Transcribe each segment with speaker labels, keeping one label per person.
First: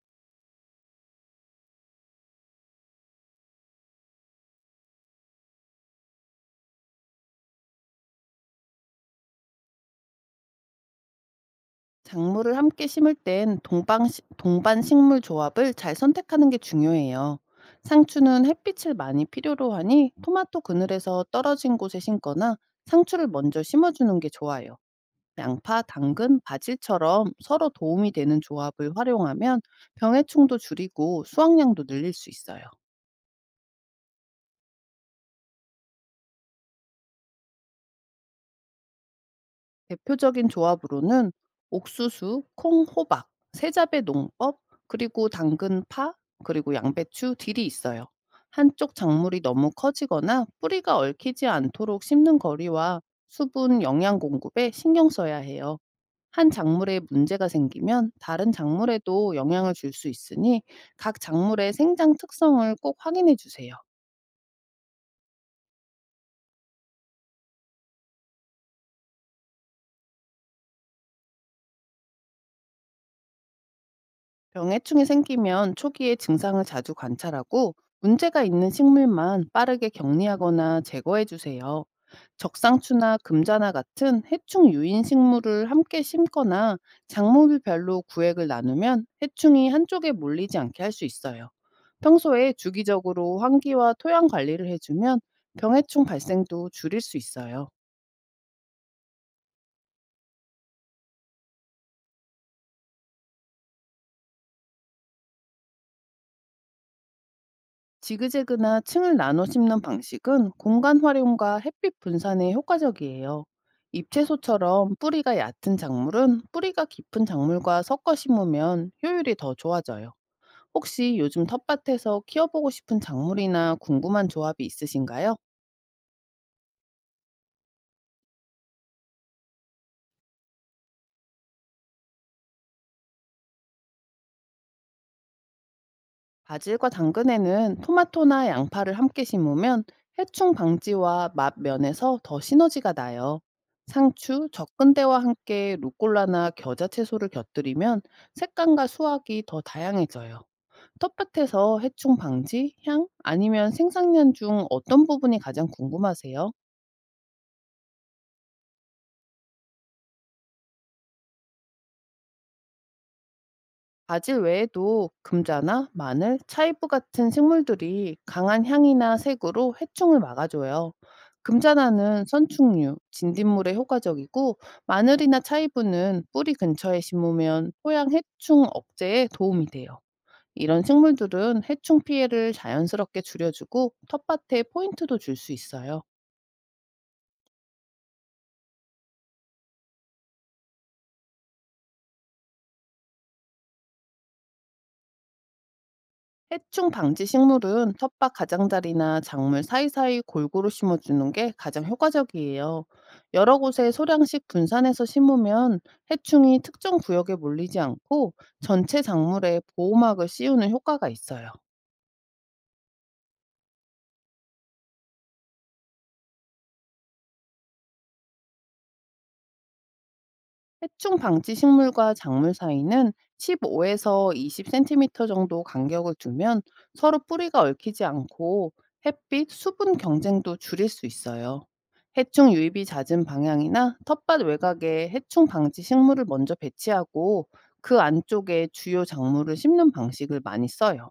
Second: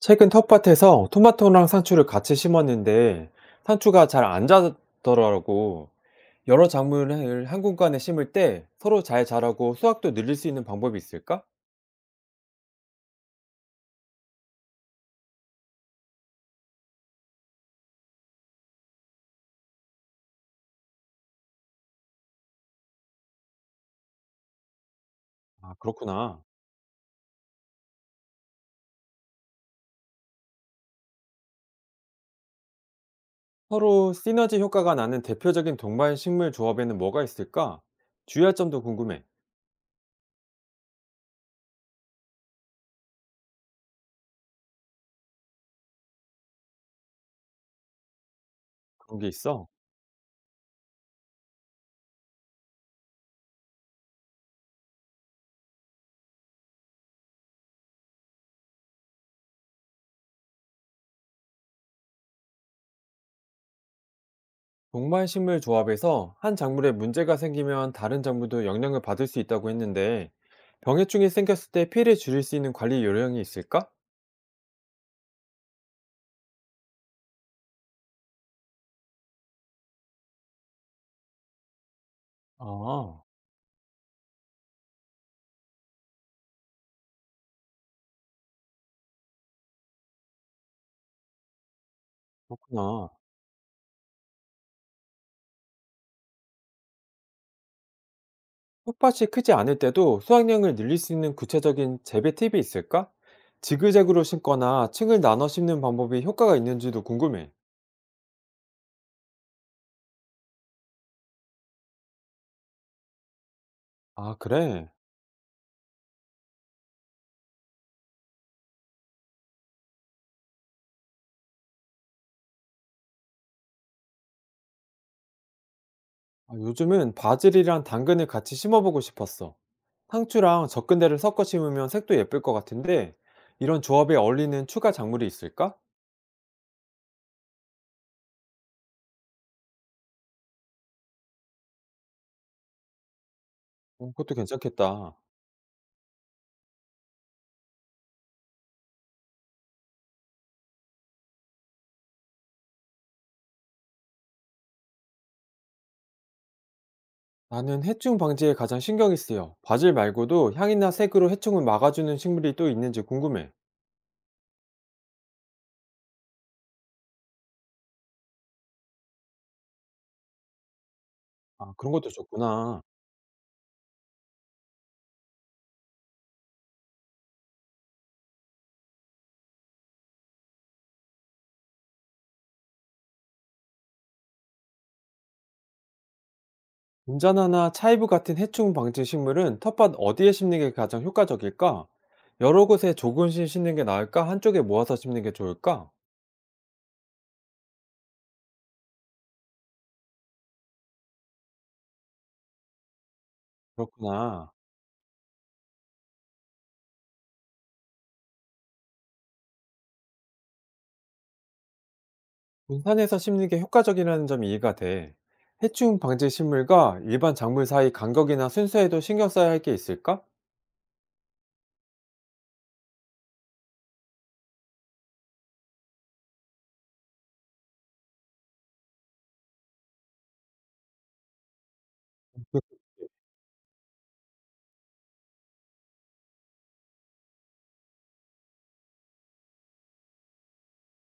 Speaker 1: 최근 텃밭에서 토마토랑 상추를 같이 심었는데 상추가 잘 안 자더라고. 여러 작물을 한 공간에 심을 때 서로 잘 자라고 수확도 늘릴 수 있는 방법이 있을까?
Speaker 2: 작물을 함께 심을 땐 동반 식물 조합을 잘 선택하는 게 중요해요. 상추는 햇빛을 많이 필요로 하니 토마토 그늘에서 떨어진 곳에 심거나 상추를 먼저 심어주는 게 좋아요.
Speaker 1: 아,
Speaker 2: 양파, 당근,
Speaker 1: 그렇구나.
Speaker 2: 바질처럼 서로 도움이 되는 조합을 활용하면 병해충도 줄이고 수확량도 늘릴 수 있어요.
Speaker 1: 서로 시너지 효과가 나는 대표적인 동반 식물 조합에는 뭐가 있을까? 주의할 점도 궁금해.
Speaker 2: 대표적인 조합으로는 옥수수, 콩, 호박, 세자배 농법, 그리고 당근, 파, 그리고 양배추, 딜이 있어요. 한쪽
Speaker 1: 그런 게
Speaker 2: 작물이
Speaker 1: 있어.
Speaker 2: 너무 커지거나 뿌리가 얽히지 않도록 심는 거리와 수분, 영양 공급에 신경 써야 해요. 한 작물에 문제가 생기면 다른 작물에도 영향을 줄 수 있으니 각 작물의 생장 특성을 꼭 확인해 주세요.
Speaker 1: 동반 식물 조합에서 한 작물에 문제가 생기면 다른 작물도 영향을 받을 수 있다고 했는데 병해충이 생겼을 때 피해를 줄일 수 있는 관리 요령이 있을까?
Speaker 2: 병해충이 생기면 초기에 증상을 자주 관찰하고 문제가 있는 식물만 빠르게 격리하거나 제거해 주세요. 적상추나
Speaker 1: 아.
Speaker 2: 금자나 같은 해충 유인 식물을 함께 심거나 작물별로 구획을 나누면 해충이 한쪽에 몰리지 않게 할 수 있어요. 평소에
Speaker 1: 그렇구나.
Speaker 2: 주기적으로 환기와 토양 관리를 해주면 병해충 발생도 줄일 수 있어요.
Speaker 1: 텃밭이 크지 않을 때도 수확량을 늘릴 수 있는 구체적인 재배 팁이 있을까? 지그재그로 심거나 층을 나눠 심는 방법이 효과가 있는지도 궁금해.
Speaker 2: 지그재그나 층을 나눠 심는 방식은 공간 활용과 햇빛 분산에 효과적이에요. 잎채
Speaker 1: 아,
Speaker 2: 소처
Speaker 1: 그래?
Speaker 2: 럼 뿌리가 얕은 작물은 뿌리가 깊은 작물과 섞어 심으면 효율이 더 좋아져요. 혹시 요즘 텃밭에서 키워보고 싶은 작물이나 궁금한 조합이 있으신가요?
Speaker 1: 아, 요즘은 바질이랑 당근을 같이 심어보고 싶었어. 상추랑 접근대를 섞어 심으면 색도 예쁠 것 같은데, 이런 조합에 어울리는 추가 작물이 있을까?
Speaker 2: 바질과 당근에는 토마토나 양파를 함께 심으면 해충 방지와 맛 면에서 더 시너지가 나요.
Speaker 1: 어, 그것도
Speaker 2: 상추,
Speaker 1: 괜찮겠다.
Speaker 2: 적근대와 함께 루꼴라나 겨자 채소를 곁들이면 색감과 수확이 더 다양해져요. 텃밭에서 해충 방지, 향, 아니면 생산량 중 어떤 부분이 가장 궁금하세요?
Speaker 1: 나는 해충 방지에 가장 신경이 쓰여. 바질 말고도 향이나 색으로 해충을 막아주는 식물이 또 있는지 궁금해.
Speaker 2: 바질 외에도 금자나 마늘, 차이브 같은 식물들이 강한 향이나 색으로 해충을 막아줘요.
Speaker 1: 아, 그런 것도
Speaker 2: 금자나는
Speaker 1: 좋구나.
Speaker 2: 선충류, 진딧물에 효과적이고 마늘이나 차이브는 뿌리 근처에 심으면 토양 해충 억제에 도움이 돼요. 이런 식물들은 해충 피해를 자연스럽게 줄여주고 텃밭에 포인트도 줄 수 있어요.
Speaker 1: 운자나나 차이브 같은 해충 방지 식물은 텃밭 어디에 심는 게 가장 효과적일까? 여러 곳에 조금씩 심는 게 나을까? 한쪽에 모아서 심는 게 좋을까?
Speaker 2: 해충 방지 식물은 텃밭 가장자리나 작물 사이사이 골고루 심어주는 게 가장 효과적이에요. 여러 곳에 소량씩
Speaker 1: 그렇구나.
Speaker 2: 분산해서 심으면 해충이 특정 구역에 몰리지 않고 전체 작물에 보호막을 씌우는 효과가 있어요.
Speaker 1: 분산해서 심는 게 효과적이라는 점이 이해가 돼. 해충 방지 식물과 일반 작물 사이 간격이나 순서에도 신경 써야 할 게 있을까?
Speaker 2: 해충 방지 식물과 작물 사이는 15에서 20cm 정도 간격을 두면 서로 뿌리가 얽히지 않고 햇빛, 수분 경쟁도 줄일 수 있어요. 해충 유입이 잦은 방향이나 텃밭 외곽에 해충 방지 식물을 먼저 배치하고 그 안쪽에 주요 작물을 심는 방식을 많이 써요.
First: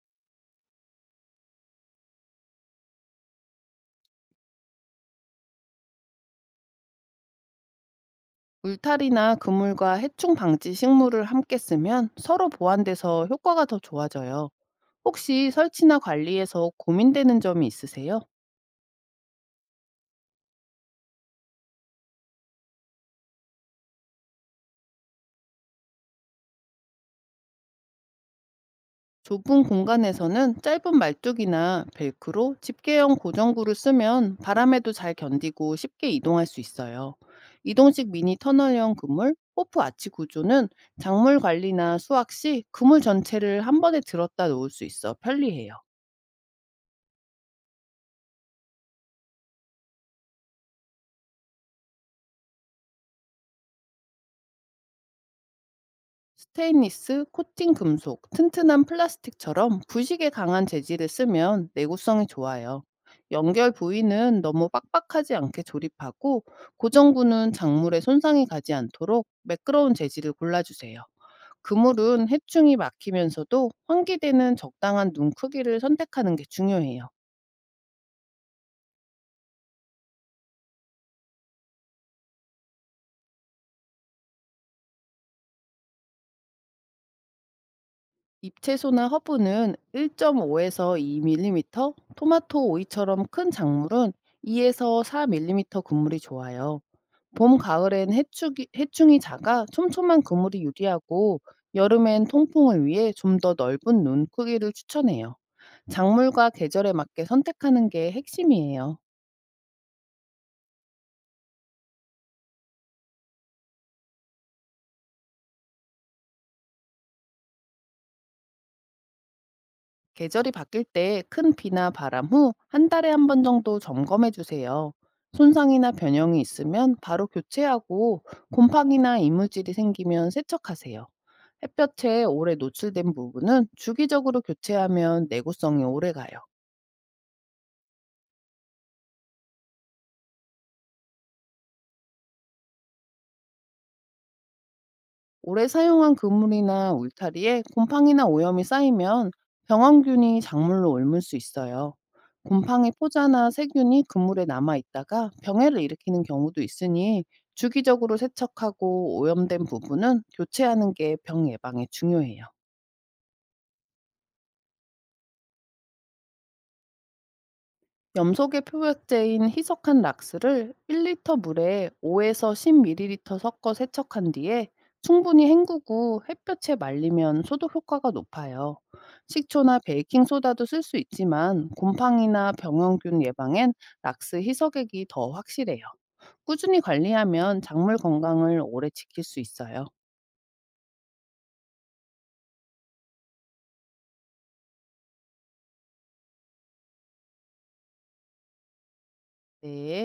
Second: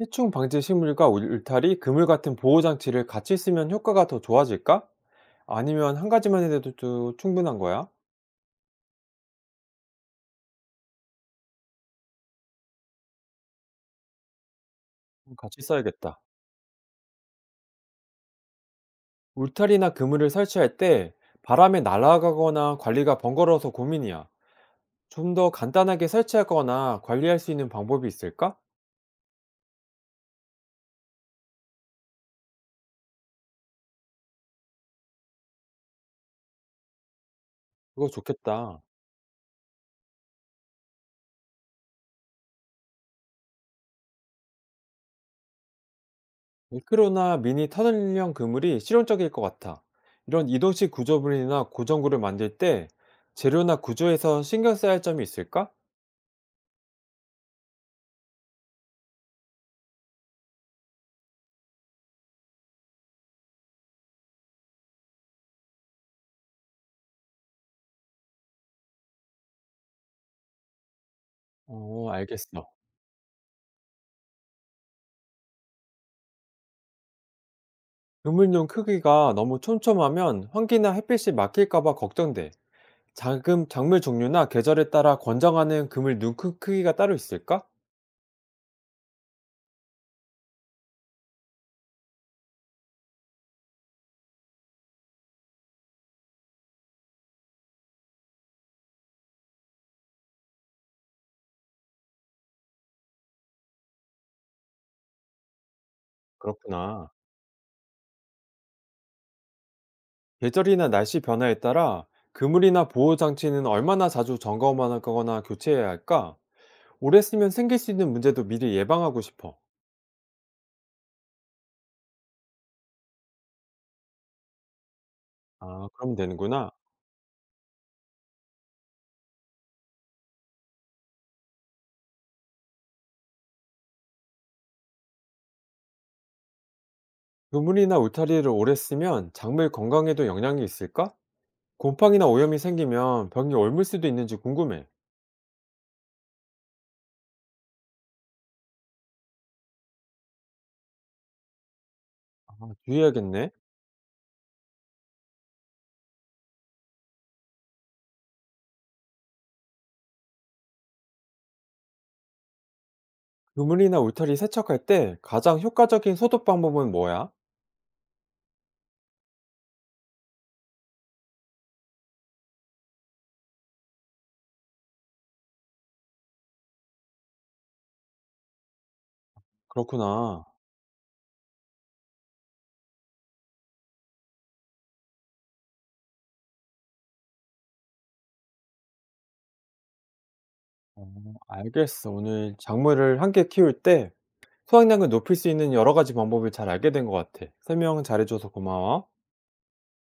Speaker 1: 해충 방지 식물과 울타리, 그물 같은 보호 장치를 같이 쓰면 효과가 더 좋아질까? 아니면 한 가지만 해도 또 충분한 거야?
Speaker 2: 울타리나 그물과 해충 방지 식물을 함께 쓰면 서로 보완돼서 효과가 더 좋아져요. 혹시
Speaker 1: 같이
Speaker 2: 설치나
Speaker 1: 써야겠다.
Speaker 2: 관리에서 고민되는 점이 있으세요?
Speaker 1: 울타리나 그물을 설치할 때 바람에 날아가거나 관리가 번거로워서 고민이야. 좀 더 간단하게 설치하거나 관리할 수 있는 방법이 있을까?
Speaker 2: 좁은 공간에서는 짧은 말뚝이나 벨크로 집게형 고정구를 쓰면 바람에도 잘 견디고 쉽게 이동할 수 있어요.
Speaker 1: 그거
Speaker 2: 이동식 미니
Speaker 1: 좋겠다.
Speaker 2: 터널형 그물, 호프 아치 구조는 작물 관리나 수확 시 그물 전체를 한 번에 들었다 놓을 수 있어 편리해요.
Speaker 1: 미크로나 미니 터널형 그물이 실용적일 것 같아. 이런 이동식 구조물이나 고정구를 만들 때 재료나 구조에서 신경 써야 할 점이 있을까?
Speaker 2: 스테인리스, 코팅 금속, 튼튼한 플라스틱처럼 부식에 강한 재질을 쓰면 내구성이 좋아요. 연결 부위는 너무 빡빡하지 않게 조립하고 고정구는 작물에 손상이 가지 않도록 매끄러운 재질을 골라주세요.
Speaker 1: 어,
Speaker 2: 그물은
Speaker 1: 알겠어.
Speaker 2: 해충이 막히면서도 환기되는 적당한 눈 크기를 선택하는 게 중요해요.
Speaker 1: 그물용 크기가 너무 촘촘하면 환기나 햇빛이 막힐까 봐 걱정돼. 작은 작물 종류나 계절에 따라 권장하는 그물 눈 크기가 따로 있을까?
Speaker 2: 잎채소나 허브는 1.5에서 2mm, 토마토 오이처럼 큰 작물은 2에서 4mm 그물이 좋아요. 봄, 가을엔 해이 해충이 작아 촘촘한 그물이 유리하고 여름엔 통풍을 위해 좀 더 넓은 눈 크기를 추천해요. 작물과 계절에
Speaker 1: 그렇구나.
Speaker 2: 맞게 선택하는 게 핵심이에요.
Speaker 1: 계절이나 날씨 변화에 따라 그물이나 보호 장치는 얼마나 자주 점검하거나 교체해야 할까? 오래 쓰면 생길 수 있는 문제도 미리 예방하고 싶어.
Speaker 2: 계절이 바뀔 때 큰 비나 바람 후 한 달에 한 번 정도 점검해 주세요.
Speaker 1: 아,
Speaker 2: 손상이나
Speaker 1: 그러면
Speaker 2: 변형이
Speaker 1: 되는구나.
Speaker 2: 있으면 바로 교체하고 곰팡이나 이물질이 생기면 세척하세요. 햇볕에 오래 노출된 부분은 주기적으로 교체하면 내구성이 오래 가요.
Speaker 1: 그물이나 울타리를 오래 쓰면 작물 건강에도 영향이 있을까? 곰팡이나 오염이 생기면 병이 옮을 수도 있는지 궁금해.
Speaker 2: 오래 사용한 그물이나 울타리에 곰팡이나 오염이 쌓이면 병원균이 작물로 옮을 수 있어요.
Speaker 1: 아,
Speaker 2: 곰팡이 포자나
Speaker 1: 주의해야겠네.
Speaker 2: 세균이 그물에 남아 있다가 병해를 일으키는 경우도 있으니 주기적으로 세척하고 오염된 부분은 교체하는 게 병 예방에 중요해요.
Speaker 1: 그물이나 울타리 세척할 때 가장 효과적인 소독 방법은 뭐야?
Speaker 2: 염소계 표백제인 희석한 락스를 1리터 물에 5에서 10ml 섞어 세척한 뒤에 충분히 헹구고 햇볕에 말리면 소독 효과가 높아요. 식초나 베이킹
Speaker 1: 그렇구나.
Speaker 2: 소다도 쓸 수 있지만 곰팡이나 병원균 예방엔 락스 희석액이 더 확실해요. 꾸준히 관리하면 작물 건강을 오래 지킬 수 있어요.
Speaker 1: 어, 알겠어. 오늘 작물을 함께 키울 때 수확량을 높일 수 있는 여러 가지 방법을 잘 알게 된 것 같아. 설명 잘해줘서 고마워.
Speaker 2: 네.